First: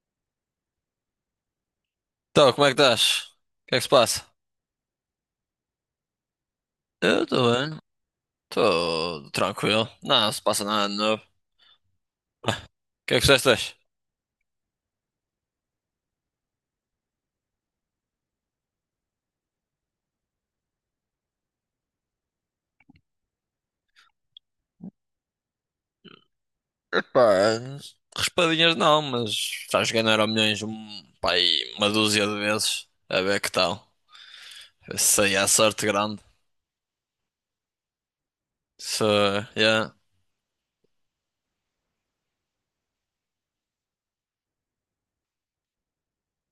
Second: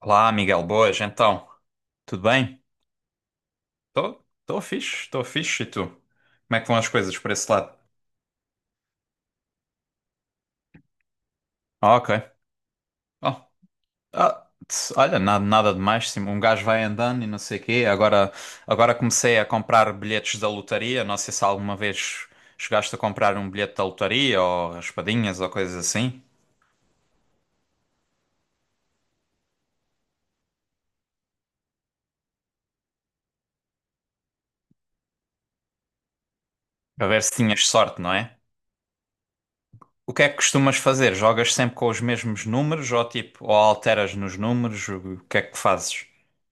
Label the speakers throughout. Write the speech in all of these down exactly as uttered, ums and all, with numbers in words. Speaker 1: Olá, Miguel, boas, então, tudo
Speaker 2: Então,
Speaker 1: bem?
Speaker 2: como é que estás? O que é que se
Speaker 1: Estou tô,
Speaker 2: passa?
Speaker 1: tô fixe, estou fixe, e tu? Como é que vão as coisas
Speaker 2: Eu
Speaker 1: por esse
Speaker 2: estou
Speaker 1: lado?
Speaker 2: bem, estou tranquilo. Não, não se passa nada de novo. O
Speaker 1: Ah, ok.
Speaker 2: que é que
Speaker 1: Oh,
Speaker 2: fizeste hoje?
Speaker 1: ah, tss, olha, nada, nada demais, sim, um gajo vai andando e não sei o quê, agora, agora comecei a comprar bilhetes da lotaria, não sei se alguma vez chegaste a comprar um bilhete da lotaria, ou raspadinhas, ou coisas assim,
Speaker 2: Epá, raspadinhas não, mas já joguei no Euromilhões um, pá, aí uma dúzia de vezes. A ver que tal. Isso aí é sorte grande.
Speaker 1: para ver se tinhas sorte, não é?
Speaker 2: Se Yeah.
Speaker 1: O que é que costumas fazer? Jogas sempre com os mesmos números, ou tipo, ou alteras nos números, o que é que fazes?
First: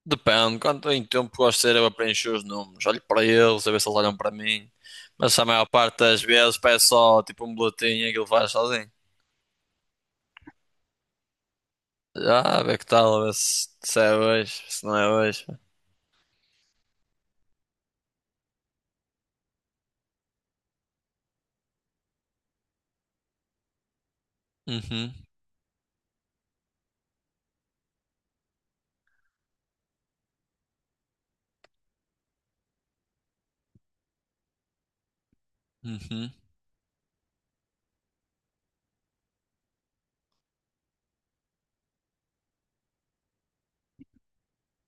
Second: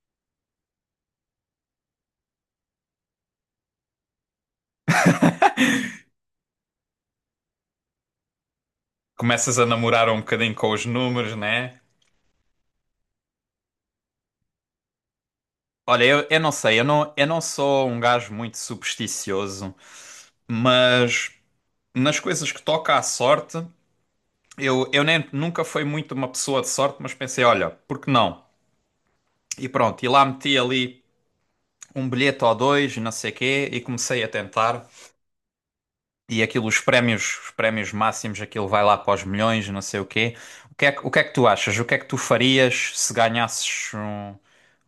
Speaker 2: Depende, quanto em tempo gosto de ser eu a preencher os números. Olho para eles, a ver se eles olham para mim. Mas a maior parte das vezes peço só tipo um boletim e aquilo faz sozinho.
Speaker 1: Começas a namorar um bocadinho com os números, né?
Speaker 2: Já, a ver que tal, a ver se, se é hoje, se não é hoje.
Speaker 1: Olha, eu, eu não sei, eu não, eu não sou um gajo muito supersticioso, mas nas coisas que toca à sorte, eu, eu
Speaker 2: Uhum.
Speaker 1: nem, nunca fui muito uma pessoa de sorte, mas pensei, olha, por que não? E pronto, e lá meti ali um bilhete ou dois, e não sei quê, e comecei a tentar.
Speaker 2: Uhum.
Speaker 1: E aquilo, os prémios, os prémios máximos, aquilo vai lá para os milhões, não sei o quê. O que é, que- o que é que tu achas? O que é que tu farias se ganhasses um-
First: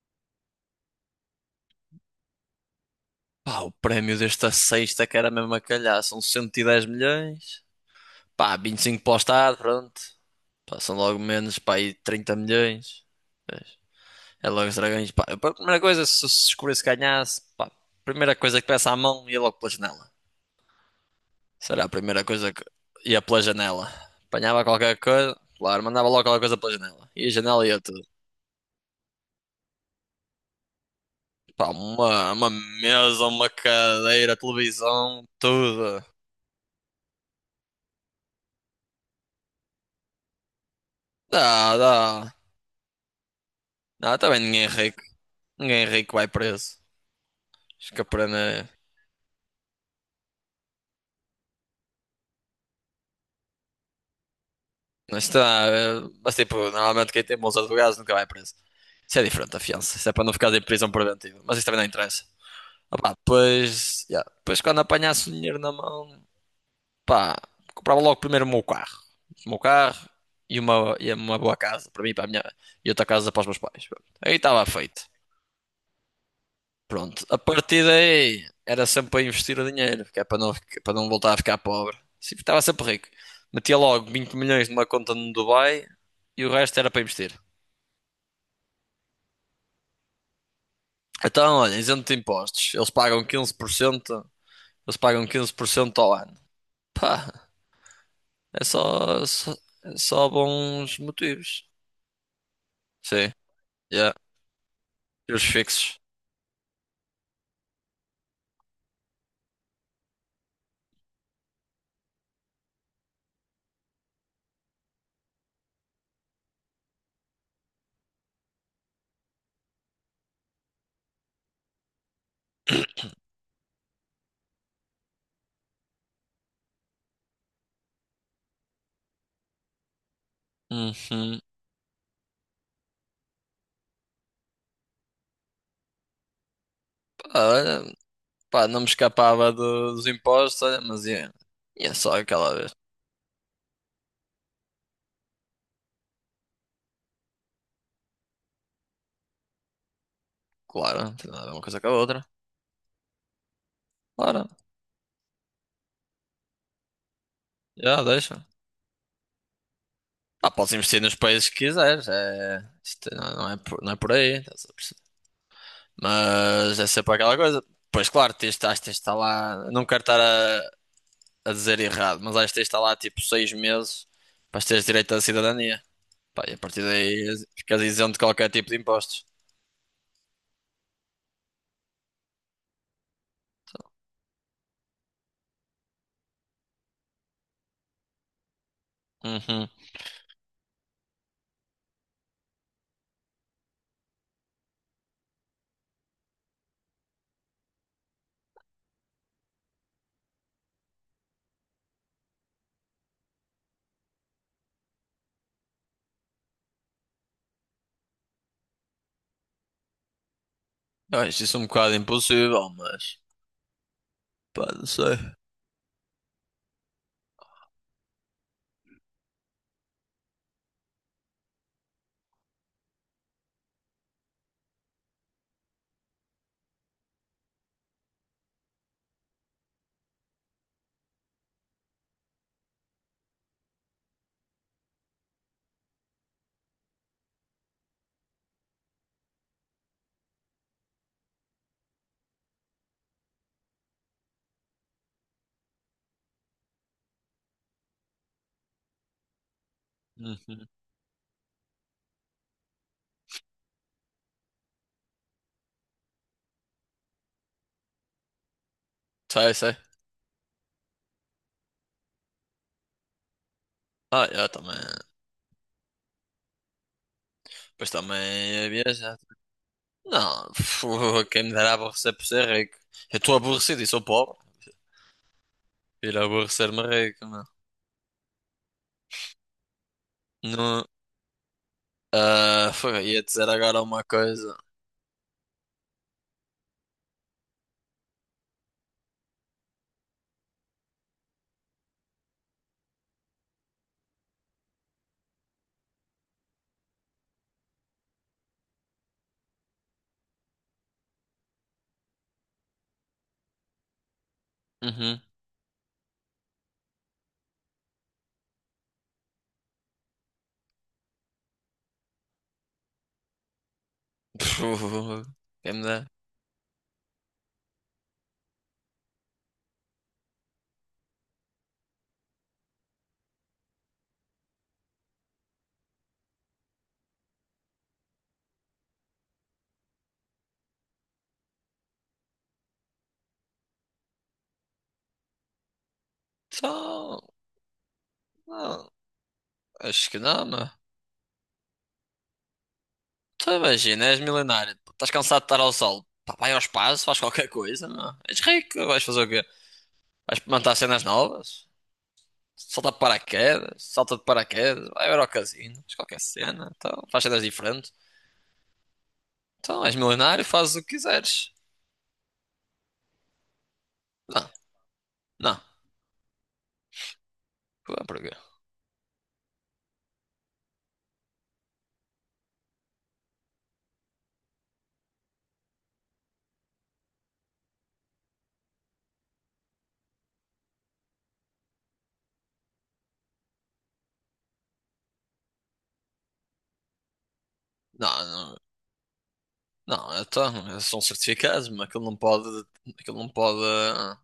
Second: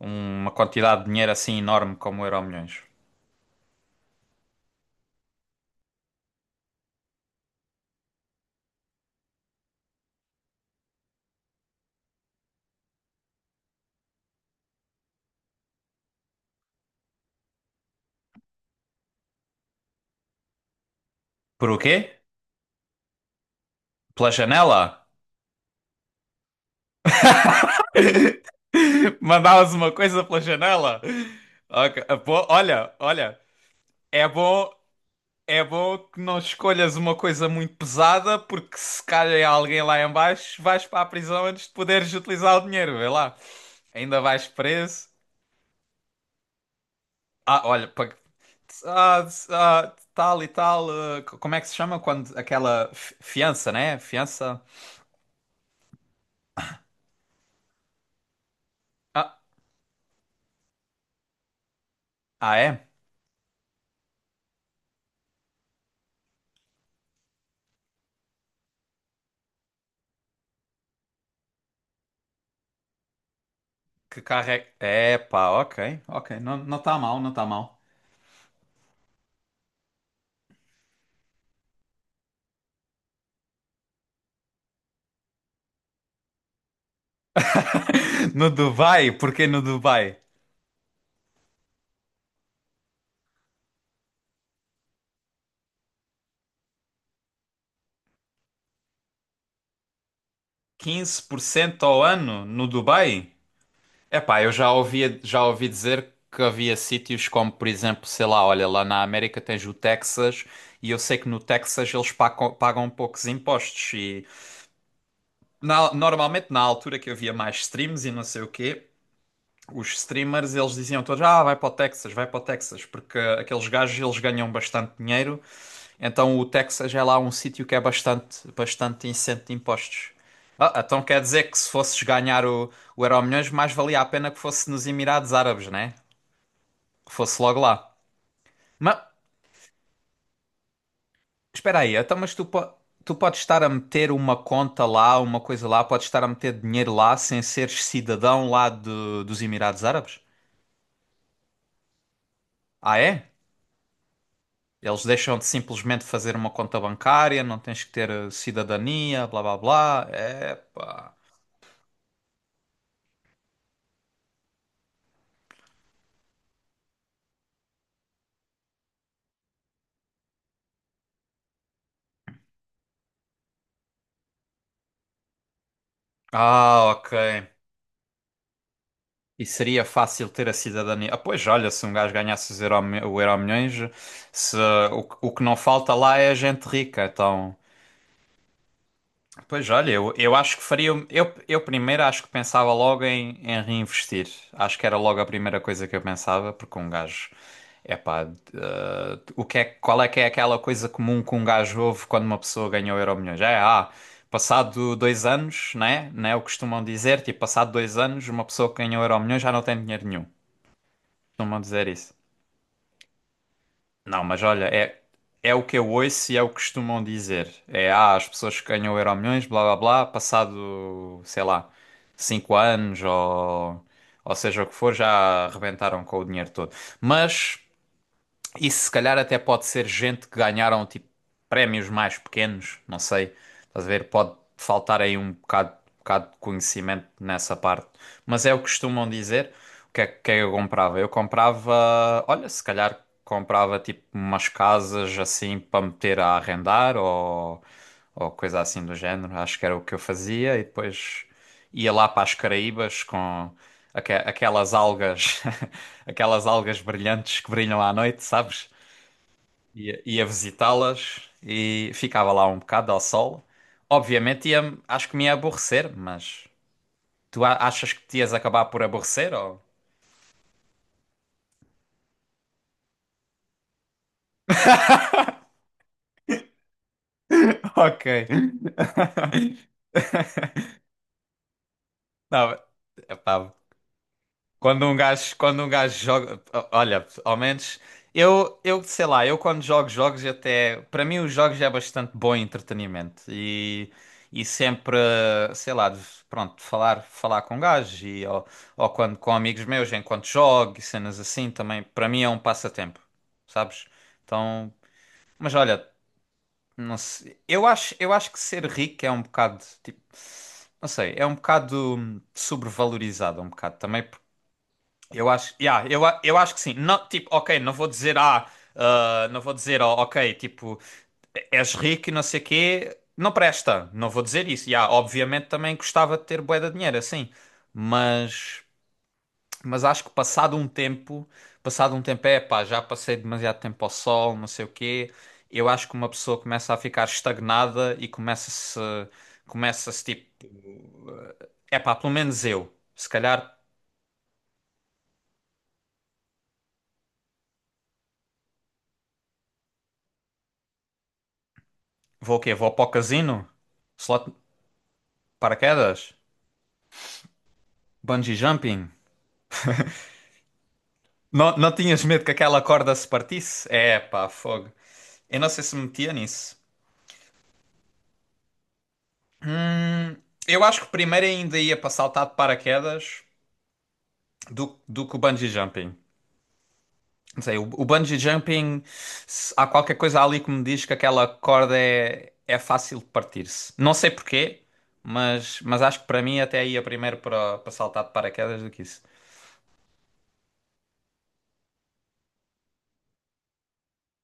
Speaker 1: uma quantidade de dinheiro assim enorme como o Euromilhões?
Speaker 2: Pá, o prémio desta sexta que era mesmo a calhar, são cento e dez milhões. Pá, vinte e cinco para o Estado, pronto. Pá, são logo menos, pá, aí trinta milhões. Vês? É logo os dragões, pá. A primeira coisa, se se descobrisse que ganhasse, pá, a primeira coisa que peça à mão ia logo pela janela.
Speaker 1: Por o
Speaker 2: Será a
Speaker 1: quê?
Speaker 2: primeira coisa que ia pela janela.
Speaker 1: Pela
Speaker 2: Apanhava qualquer
Speaker 1: janela?
Speaker 2: coisa, claro, mandava logo qualquer coisa pela janela. E a janela ia tudo.
Speaker 1: Mandavas uma coisa pela janela?
Speaker 2: Pá,
Speaker 1: Ok,
Speaker 2: uma,
Speaker 1: pô,
Speaker 2: uma
Speaker 1: Olha,
Speaker 2: mesa,
Speaker 1: olha,
Speaker 2: uma
Speaker 1: é
Speaker 2: cadeira,
Speaker 1: bom,
Speaker 2: televisão,
Speaker 1: É bom
Speaker 2: tudo.
Speaker 1: que não escolhas uma coisa muito pesada, porque se calha alguém lá em baixo, vais para a prisão antes de
Speaker 2: Dá,
Speaker 1: poderes
Speaker 2: dá.
Speaker 1: utilizar o dinheiro, vê lá.
Speaker 2: Não,
Speaker 1: Ainda
Speaker 2: também
Speaker 1: vais
Speaker 2: ninguém é rico.
Speaker 1: preso.
Speaker 2: Ninguém é rico vai preso.
Speaker 1: Ah, olha,
Speaker 2: Acho que a
Speaker 1: pag-
Speaker 2: pena
Speaker 1: ah, ah, tal e tal, ah, co- como é que se chama quando aquela fi- fiança, né? Fiança.
Speaker 2: não está. eh, Mas tipo, normalmente quem tem bons advogados nunca vai preso. Isso é
Speaker 1: Ah,
Speaker 2: diferente da fiança. Isso é para não ficar em prisão preventiva. Mas isso também não interessa.
Speaker 1: ah, é?
Speaker 2: Opá, depois, yeah, depois quando apanhasse o dinheiro na mão, pá, comprava logo primeiro o meu carro. O meu carro e uma, e uma boa casa para mim, para a minha, e outra casa para os meus pais. Pronto.
Speaker 1: Que
Speaker 2: Aí
Speaker 1: carrega.
Speaker 2: estava feito.
Speaker 1: É, É, pá, ok, ok. Não, não está mal,
Speaker 2: Pronto,
Speaker 1: não
Speaker 2: a
Speaker 1: está mal.
Speaker 2: partir daí era sempre para investir o dinheiro, que é para não, fica- para não voltar a ficar pobre. Sim, estava sempre rico. Metia logo vinte milhões numa conta no Dubai e o resto era para investir.
Speaker 1: No Dubai, porquê no Dubai?
Speaker 2: Então, olha, isento de impostos. Eles pagam quinze por cento eles pagam quinze por cento ao ano. Pá, é só, só, é só bons
Speaker 1: quinze por
Speaker 2: motivos.
Speaker 1: cento ao ano no Dubai?
Speaker 2: Sim, yeah.
Speaker 1: Epá, eu já ouvia,
Speaker 2: E os
Speaker 1: já ouvi
Speaker 2: fixos.
Speaker 1: dizer que havia sítios como, por exemplo, sei lá, olha, lá na América tens o Texas e eu sei que no Texas eles pagam, pagam poucos impostos e na- normalmente na altura que havia mais streams e não sei o quê, os streamers eles diziam todos, ah, vai para o Texas, vai para o Texas, porque aqueles gajos eles ganham bastante dinheiro, então o Texas é lá um sítio que é bastante, bastante isento de impostos. Ah, então quer
Speaker 2: Uhum.
Speaker 1: dizer que se fosses ganhar o, o Euromilhões, mais valia a pena que fosse nos Emirados Árabes, né? Que
Speaker 2: Pá,
Speaker 1: fosse logo
Speaker 2: olha,
Speaker 1: lá.
Speaker 2: pá, não me
Speaker 1: Mas
Speaker 2: escapava do- dos impostos, olha, mas ia,
Speaker 1: espera
Speaker 2: ia
Speaker 1: aí,
Speaker 2: só
Speaker 1: então, mas tu,
Speaker 2: aquela
Speaker 1: po-
Speaker 2: vez.
Speaker 1: tu podes estar a meter uma conta lá, uma coisa lá, podes estar a meter dinheiro lá sem seres cidadão lá de- dos Emirados Árabes?
Speaker 2: Claro, não tem nada a ver uma coisa com a outra.
Speaker 1: Ah, é?
Speaker 2: Claro,
Speaker 1: Eles deixam-te simplesmente fazer uma conta bancária, não tens que
Speaker 2: já
Speaker 1: ter eh,
Speaker 2: deixa.
Speaker 1: cidadania, blá blá blá.
Speaker 2: Ah, podes investir
Speaker 1: Epá.
Speaker 2: nos países que quiseres, é... isto não não é por, não é por aí, estás a perceber? Mas é sempre aquela coisa. Pois claro, tens, acho que tens de estar lá, não quero estar a, a dizer errado, mas acho que tens de estar lá tipo seis meses para teres direito à cidadania. Pá, e a partir
Speaker 1: Ah, ok.
Speaker 2: daí ficas isento de qualquer tipo de impostos.
Speaker 1: E seria fácil ter a cidadania. Ah, pois olha, se um gajo ganhasse os euro, o Euromilhões, se, o, que- o que não falta lá é gente rica, então. Pois
Speaker 2: Uhum.
Speaker 1: olha, eu, eu acho que faria. Eu, eu primeiro acho que pensava logo em, em reinvestir. Acho que era logo a primeira coisa que eu pensava, porque um gajo. Epá, eh, o que é, qual é que é aquela coisa comum que um gajo ouve quando uma pessoa ganhou Euromilhões? É, ah, passado dois anos, né? Né? O que costumam dizer, tipo, passado dois anos, uma pessoa que ganhou Euromilhões já não tem dinheiro nenhum.
Speaker 2: Eu acho isso
Speaker 1: Costumam
Speaker 2: um
Speaker 1: dizer
Speaker 2: bocado
Speaker 1: isso.
Speaker 2: impossível, mas
Speaker 1: Não, mas olha,
Speaker 2: pá, não
Speaker 1: é,
Speaker 2: sei.
Speaker 1: é o que eu ouço e é o que costumam dizer. É, ah, as pessoas que ganham o Euromilhões, blá blá blá, passado, sei lá, cinco anos ou, ou seja o que for, já arrebentaram com o dinheiro todo. Mas. Isso se calhar até pode ser gente que ganharam tipo prémios mais pequenos, não sei. Estás a ver? Pode faltar aí um bocado, bocado de conhecimento nessa parte. Mas é o que costumam dizer. O que é que eu comprava? Eu comprava, olha, se calhar comprava tipo umas casas assim para meter a arrendar ou, ou coisa assim do género. Acho que era o que eu fazia e
Speaker 2: Uhum.
Speaker 1: depois ia lá para as Caraíbas com aque- aquelas algas, aquelas algas brilhantes que brilham à noite, sabes?
Speaker 2: Sei, sei.
Speaker 1: Ia, ia visitá-las e ficava lá um bocado ao sol.
Speaker 2: Ah,
Speaker 1: Obviamente
Speaker 2: eu também.
Speaker 1: ia, acho que me ia aborrecer, mas tu a-
Speaker 2: Pois
Speaker 1: achas que te
Speaker 2: também
Speaker 1: ias acabar
Speaker 2: ia
Speaker 1: por
Speaker 2: viajar.
Speaker 1: aborrecer ou?
Speaker 2: Não. Quem me dera aborrecer por ser rico. Eu estou aborrecido e sou pobre. Ir aborrecer-me rico, não.
Speaker 1: Ok.
Speaker 2: Não,
Speaker 1: Não,
Speaker 2: ah, foi, ia dizer
Speaker 1: epá,
Speaker 2: agora uma coisa.
Speaker 1: Quando um gajo, quando um gajo joga, o- olha, ao menos eu, eu sei lá, eu quando jogo jogos até, para mim os jogos é bastante bom entretenimento e e sempre, sei lá, de- pronto, falar falar com gajos e ou, ou quando com amigos meus enquanto jogo e cenas assim também, para mim é um passatempo, sabes? Então,
Speaker 2: Uhum.
Speaker 1: mas olha, não sei, eu acho, eu acho que ser rico é um bocado tipo, não sei, é um bocado hum, sobrevalorizado um bocado também eu acho,
Speaker 2: Quem me
Speaker 1: yeah, eu,
Speaker 2: dera.
Speaker 1: a- eu acho que sim. Não, tipo, ok, não vou dizer, ah, ah, não vou dizer, oh, ok, tipo, és rico e não sei quê, não presta. Não vou dizer isso. Yeah, obviamente também gostava de ter bué de dinheiro, assim. Mas, mas acho que passado um tempo, passado um tempo, é pá, já passei demasiado tempo ao sol, não sei o quê. Eu acho que uma pessoa começa a ficar
Speaker 2: Só,
Speaker 1: estagnada e começa-se,
Speaker 2: não,
Speaker 1: começa-se
Speaker 2: acho que
Speaker 1: tipo,
Speaker 2: não, meu.
Speaker 1: é pá, pelo menos eu. Se
Speaker 2: Tu
Speaker 1: calhar
Speaker 2: imagina, és milionário. Pô, estás cansado de estar ao sol. Pá, vai ao espaço, faz qualquer coisa, meu. És rico, vais fazer o quê? Vais experimentar cenas novas?
Speaker 1: vou o quê? Vou para o
Speaker 2: Salta de
Speaker 1: casino?
Speaker 2: paraquedas, salta de
Speaker 1: Slot
Speaker 2: paraquedas, vai ver ao casino, faz
Speaker 1: paraquedas?
Speaker 2: qualquer cena, então, faz cenas diferentes.
Speaker 1: Bungee jumping?
Speaker 2: Então, és milionário, fazes o que quiseres.
Speaker 1: Não, não tinhas medo que aquela corda se partisse? É, pá,
Speaker 2: Não,
Speaker 1: fogo. Eu não
Speaker 2: não.
Speaker 1: sei se me metia nisso.
Speaker 2: Ué, porquê?
Speaker 1: Hum, eu acho que primeiro ainda ia para saltar de paraquedas do, do que o bungee jumping. Não sei, o, o bungee jumping, se- há qualquer coisa ali que me diz que aquela corda é, é fácil de partir-se. Não sei porquê, mas, mas acho que para mim até ia primeiro para, para saltar de
Speaker 2: Não, não.
Speaker 1: paraquedas do que isso.
Speaker 2: Não, então, são certificados, mas aquilo não pode, aquilo não pode ah,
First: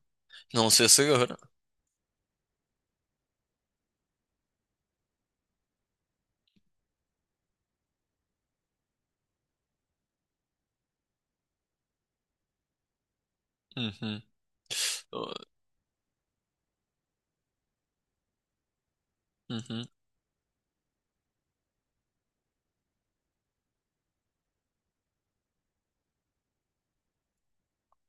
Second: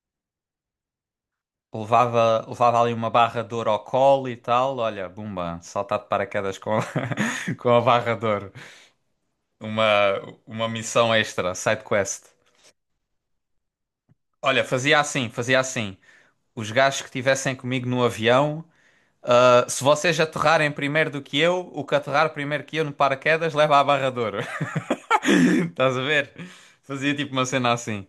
Speaker 2: não ser seguro.
Speaker 1: Levava, levava ali uma barra de ouro ao colo e tal. Olha, bumba, saltar de paraquedas com, com a barra de ouro. Uma, uma missão extra, side quest.
Speaker 2: Uhum.
Speaker 1: Olha, fazia assim,
Speaker 2: Uh,
Speaker 1: fazia assim. Os gajos que estivessem comigo no avião, ah, se
Speaker 2: Uhum.
Speaker 1: vocês aterrarem primeiro do que eu, o que aterrar primeiro que eu no paraquedas leva a barra de ouro. Estás a ver? Fazia tipo uma cena assim.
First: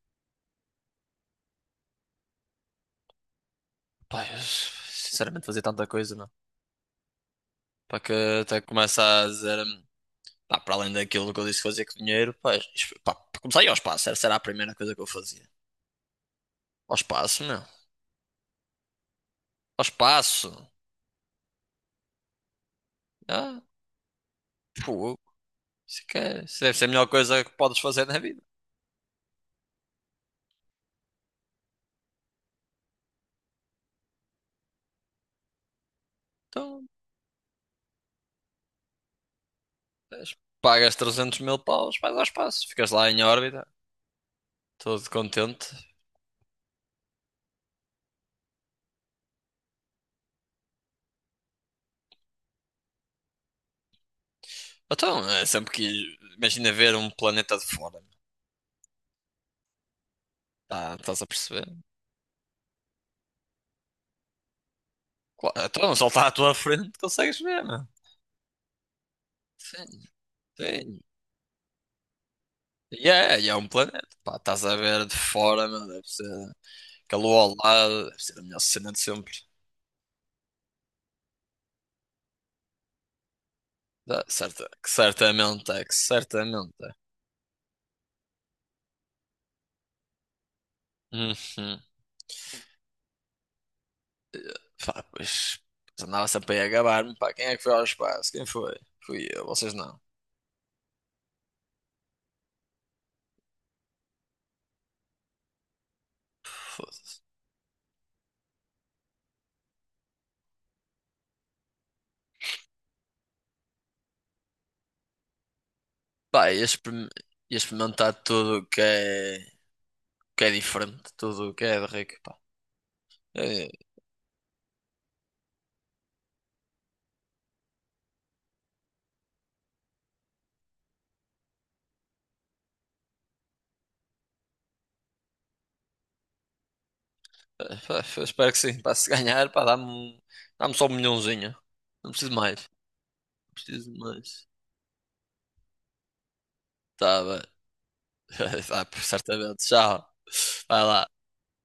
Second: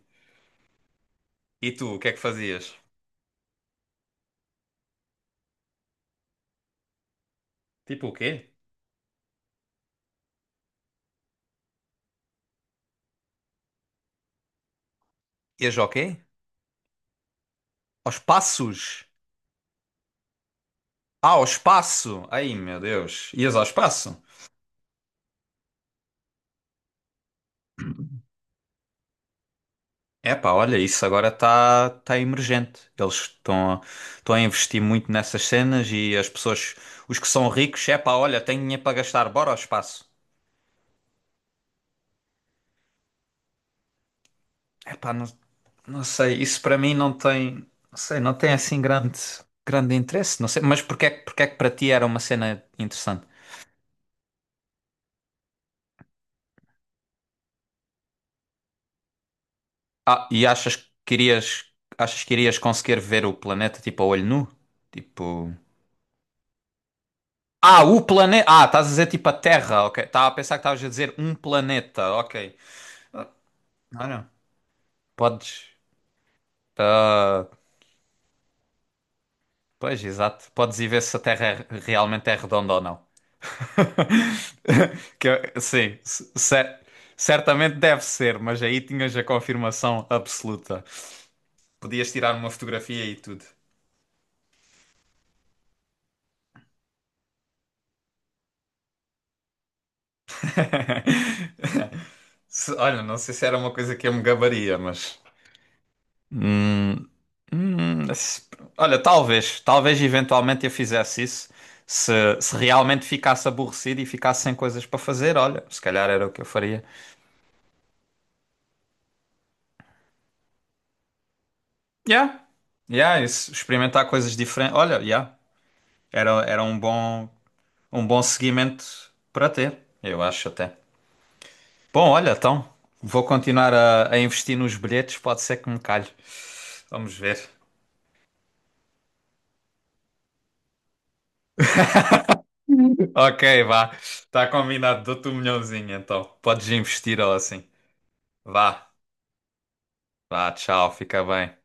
Speaker 1: E tu, o que é que fazias?
Speaker 2: Pá, eu, sinceramente, fazer tanta coisa, não. Para
Speaker 1: Tipo o
Speaker 2: que
Speaker 1: quê?
Speaker 2: até começa a dizer, hum, pá, para além daquilo que eu disse que fazia com dinheiro, pá, isto- pá, para começar a ir ao espaço, essa era a primeira coisa que eu fazia.
Speaker 1: Ias ao quê?
Speaker 2: Ao espaço, meu.
Speaker 1: Aos passos.
Speaker 2: Ao espaço.
Speaker 1: Ah, ao espaço! Ai, meu Deus. Ias
Speaker 2: Ah,
Speaker 1: ao espaço?
Speaker 2: pô, isso, é que é- isso deve ser a melhor coisa que podes fazer na vida.
Speaker 1: Epá, olha, isso agora está tá tá emergente. Eles estão a, estão a investir muito nessas cenas e as pessoas,
Speaker 2: Então,
Speaker 1: os que são ricos, epá, olha, tenho dinheiro para gastar, bora ao espaço.
Speaker 2: pagas trezentos mil paus, vais ao espaço, ficas lá em órbita, todo
Speaker 1: Epá, não,
Speaker 2: contente.
Speaker 1: não sei, isso para mim não tem, não sei, não tem assim grande, grande interesse, não sei, mas porque é, que- porque é que para ti era uma cena interessante?
Speaker 2: Então, é sempre que imagina ver um planeta de fora, meu.
Speaker 1: Ah, e achas
Speaker 2: Tá,
Speaker 1: que
Speaker 2: estás a
Speaker 1: irias,
Speaker 2: perceber?
Speaker 1: achas que irias conseguir ver o planeta tipo a olho nu? Tipo.
Speaker 2: Claro, então, só está à tua frente, consegues ver,
Speaker 1: Ah,
Speaker 2: meu.
Speaker 1: o planeta. Ah, estás a dizer tipo a Terra,
Speaker 2: Sim,
Speaker 1: ok. Estava a pensar que estavas a
Speaker 2: sim.
Speaker 1: dizer um planeta, ok.
Speaker 2: E é, e é um
Speaker 1: Não,
Speaker 2: planeta,
Speaker 1: não.
Speaker 2: pá, estás a ver de fora,
Speaker 1: Podes.
Speaker 2: meu, deve ser. Que a lua
Speaker 1: ah,
Speaker 2: ao lado, deve ser a melhor cena de sempre.
Speaker 1: Pois, exato. Podes ir ver se a Terra é- realmente é redonda ou não.
Speaker 2: Dá, certa, que
Speaker 1: Que eu-
Speaker 2: certamente é, que
Speaker 1: Sim, c-
Speaker 2: certamente
Speaker 1: cer-
Speaker 2: é.
Speaker 1: certamente deve ser, mas aí tinhas a confirmação absoluta.
Speaker 2: Uhum.
Speaker 1: Podias tirar uma fotografia e tudo.
Speaker 2: Pá, pois, pois andava sempre aí a gabar-me, pá, quem é que foi ao espaço? Quem foi? Fui eu, vocês não.
Speaker 1: Se- Olha, não sei se era uma coisa que eu me gabaria, mas. Hum,
Speaker 2: Foda-se.
Speaker 1: Hum, se- olha, talvez, talvez eventualmente eu fizesse isso se, se realmente ficasse aborrecido e ficasse sem coisas para fazer. Olha, se calhar era o que eu
Speaker 2: Pá, ia
Speaker 1: faria.
Speaker 2: experim- ia experimentar tudo o que é, que é, diferente, tudo o que é de rico, pá.
Speaker 1: Yeah, yeah, isso,
Speaker 2: É,
Speaker 1: experimentar coisas diferentes. Olha, yeah, era, era um bom, um bom seguimento para ter, eu acho até. Bom, olha, então vou continuar a, a investir nos bilhetes, pode ser que me calhe. Vamos ver.
Speaker 2: é, pá, espero que sim, pá, se ganhar, pá, dá-me um- dá-me só um milhãozinho. Não preciso de mais,
Speaker 1: Ok,
Speaker 2: não
Speaker 1: vá,
Speaker 2: preciso de
Speaker 1: está
Speaker 2: mais.
Speaker 1: combinado, dou-te um milhãozinho então, podes investir
Speaker 2: Tá
Speaker 1: ou
Speaker 2: bem.
Speaker 1: assim.
Speaker 2: Tá,
Speaker 1: Vá.
Speaker 2: certamente, tchau.
Speaker 1: Vá,
Speaker 2: Vai
Speaker 1: tchau, fica
Speaker 2: lá.
Speaker 1: bem.